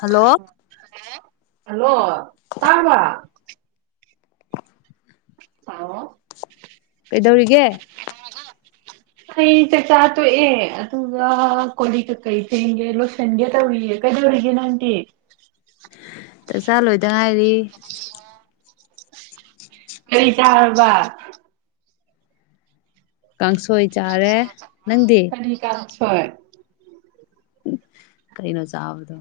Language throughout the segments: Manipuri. ꯍꯜꯂꯣ ꯍꯜꯂꯣ ꯇꯥꯔꯥꯕ ꯍꯜꯂꯣ ꯀꯩꯗꯧꯔꯤꯒꯦ ꯑꯩ ꯆꯥꯛ ꯆꯥ ꯇꯣꯛꯑꯦ ꯑꯗꯨꯒ ꯀꯣꯂꯤꯛ ꯀꯩ ꯂꯣꯏꯁꯟꯒꯦ ꯇꯧꯔꯤꯌꯦ ꯀꯗꯧꯔꯒꯦ ꯅꯥꯪꯗꯤ ꯆꯥꯛꯆꯥꯥ ꯂꯣꯏꯗ ꯉꯥꯏꯔꯤ ꯀꯔꯤ ꯆꯥꯔꯕ ꯀꯥꯡꯁꯣꯏ ꯆꯥꯔꯦ ꯅꯪꯗꯤ ꯍꯣꯏ ꯀꯩꯅꯣ ꯆꯥꯕꯗꯣ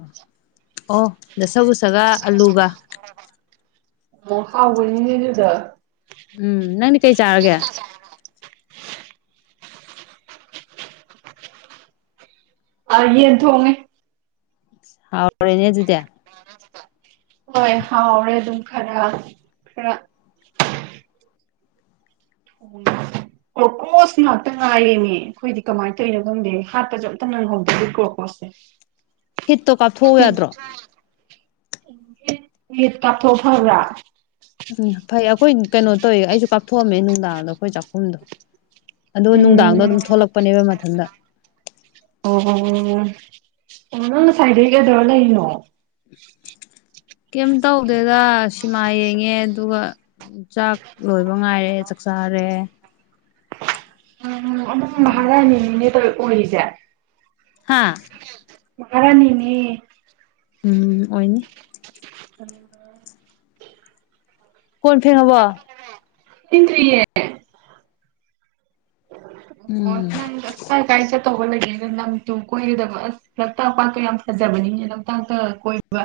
ꯑꯣ ꯗꯁꯀꯨꯁꯒ ꯑꯂꯨꯒ ꯑꯣ ꯍꯥꯎꯕꯅꯤꯅꯦ ꯑꯗꯨ ꯗꯣ ꯎꯝ ꯅꯪꯗꯤ ꯀꯩ ꯆꯥꯔꯒꯦ ꯑ ꯌꯦꯟ ꯊꯣꯡꯉꯦ ꯍꯥꯎꯔꯦꯅꯦ ꯑꯗꯨꯗꯤ ꯍꯣꯏ ꯍꯥꯎꯔꯦ ꯑꯗꯨꯝ ꯈꯔ ꯈꯔ ꯎꯝ ꯀ꯭ꯔꯀ꯭ꯔꯣꯁ ꯉꯥꯛꯇ ꯉꯥꯏꯔꯦꯅꯦ ꯑꯩꯈꯣꯏꯗꯤ ꯀꯃꯥꯏꯅ ꯇꯧꯔꯤꯅꯣ ꯈꯪꯗꯦ ꯍꯥꯠꯄꯁꯨ ꯑꯝꯇ ꯅꯪꯍꯧꯗꯦ ꯀꯣꯔ꯭ꯔꯀ꯭ꯔꯣꯁ ꯍ ꯍꯤꯠꯇꯣ ꯀꯥꯞꯊꯣꯛꯎ ꯌꯥꯗ꯭ꯔꯣ ꯍꯤꯠ ꯀꯥꯞꯊꯣꯛꯑꯒ ꯐꯥꯕ꯭ꯔꯥ ꯎꯝ ꯐꯩ ꯑꯩꯈꯣꯏ ꯀꯩꯅꯣ ꯇꯧꯋ ꯑꯩꯁꯨ ꯀꯥꯞꯊꯣꯛꯑꯝꯃꯦ ꯅꯨꯡꯗꯥꯡꯗ ꯑꯩꯈꯣꯏ ꯆꯥꯛꯈꯨꯝꯗꯣ ꯑꯗꯨ ꯅꯨꯡꯗꯥꯡꯗꯣ ꯎꯝ ꯑꯗꯨꯝ ꯊꯣꯛꯂꯛꯄꯅꯦꯕ ꯃꯊꯟꯇ ꯑ ꯅꯪ ꯁꯥꯏꯗꯩ ꯀꯩꯗꯧꯔ ꯂꯩꯩꯅꯣ ꯀꯩꯝ ꯇꯧꯗꯦꯗ ꯁꯤꯃꯥ ꯌꯦꯡꯉꯦ ꯑꯗꯨꯒ ꯆꯥꯛ ꯂꯣꯏꯕ ꯉꯥꯏꯔꯦ ꯆꯥꯛꯆꯥꯔꯦ ꯎꯝ ꯑꯃ ꯃꯍꯥꯔꯥꯅꯤꯅꯤꯅꯦ ꯇꯧ ꯑꯣꯏꯔꯤꯁꯦ ꯍꯥꯥ ꯃꯍꯥꯔꯅꯤꯅꯦ ꯎꯝ ꯑꯣꯏꯅꯤ ꯎ [unintelligible] ꯀꯣꯟ ꯐꯦꯡꯉꯕꯣ ꯐꯦꯡꯗꯔꯤꯌꯦ ꯍꯣ ꯎꯝ ꯅꯪ ꯀꯥꯏ ꯀꯥꯏ ꯆꯠ ꯇꯧꯕ ꯂꯩꯌꯦꯗ ꯂꯝꯇꯨ ꯀꯣꯏꯒꯗꯕ ꯑꯁ ꯂꯣꯛꯇꯥꯛ ꯄꯥꯠꯇꯣ ꯌꯥꯝ ꯐꯖꯕꯅꯤꯅꯦ ꯂꯣꯛꯇꯥꯛꯇ ꯀꯣꯏꯕ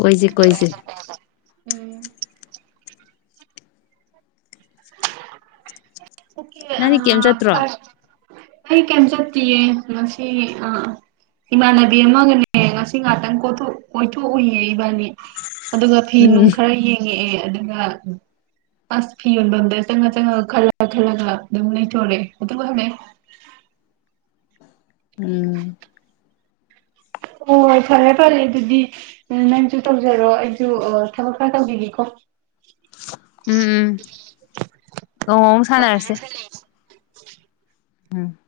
ꯀꯣꯏꯁꯦ ꯀꯣꯏꯁꯦ ꯎꯝ ꯑꯣꯀꯦ ꯅꯪꯗꯤ ꯀꯩꯝ ꯆꯠꯇ꯭ꯔꯣ ꯑ ꯑꯩ ꯀꯔꯝ ꯆꯠꯇꯤꯌꯦ ꯉꯁꯤ ꯑꯥ ꯏꯃꯥꯟꯅꯕꯤ ꯑꯃꯒꯅꯦ ꯉꯁꯤ ꯉꯥꯛꯇꯪ ꯀꯣꯏꯊꯣꯛꯎꯏꯌꯦ ꯏꯕꯥꯅꯤ ꯑꯗꯨꯒ ꯐꯤ ꯅꯨꯡ ꯎꯝ ꯈꯔ ꯌꯦꯡꯉꯛꯑꯦ ꯑꯗꯨꯒ ꯑꯁ ꯐꯤ ꯌꯣꯟꯐꯝꯗ ꯆꯪꯉ ꯆꯪꯉ ꯈꯜꯂ ꯈꯜꯂꯒ ꯑꯗꯨꯝ ꯂꯩꯊꯣꯔꯑꯦ ꯑꯗꯨꯒ ꯍꯜꯂꯛꯑꯦ [inaudible] ꯎꯝ ꯍꯣꯏ ꯐꯔꯦ ꯐꯔꯦ ꯑꯗꯨꯗꯤ ꯅꯪꯁꯨ ꯇꯧꯖꯔꯣ ꯑꯩꯁꯨ ꯊꯕꯛ ꯈꯔ ꯇꯧꯕꯤꯒꯦꯀꯣ ꯎꯝ ꯅꯣꯡꯃ ꯑꯃꯨꯛ ꯎꯝ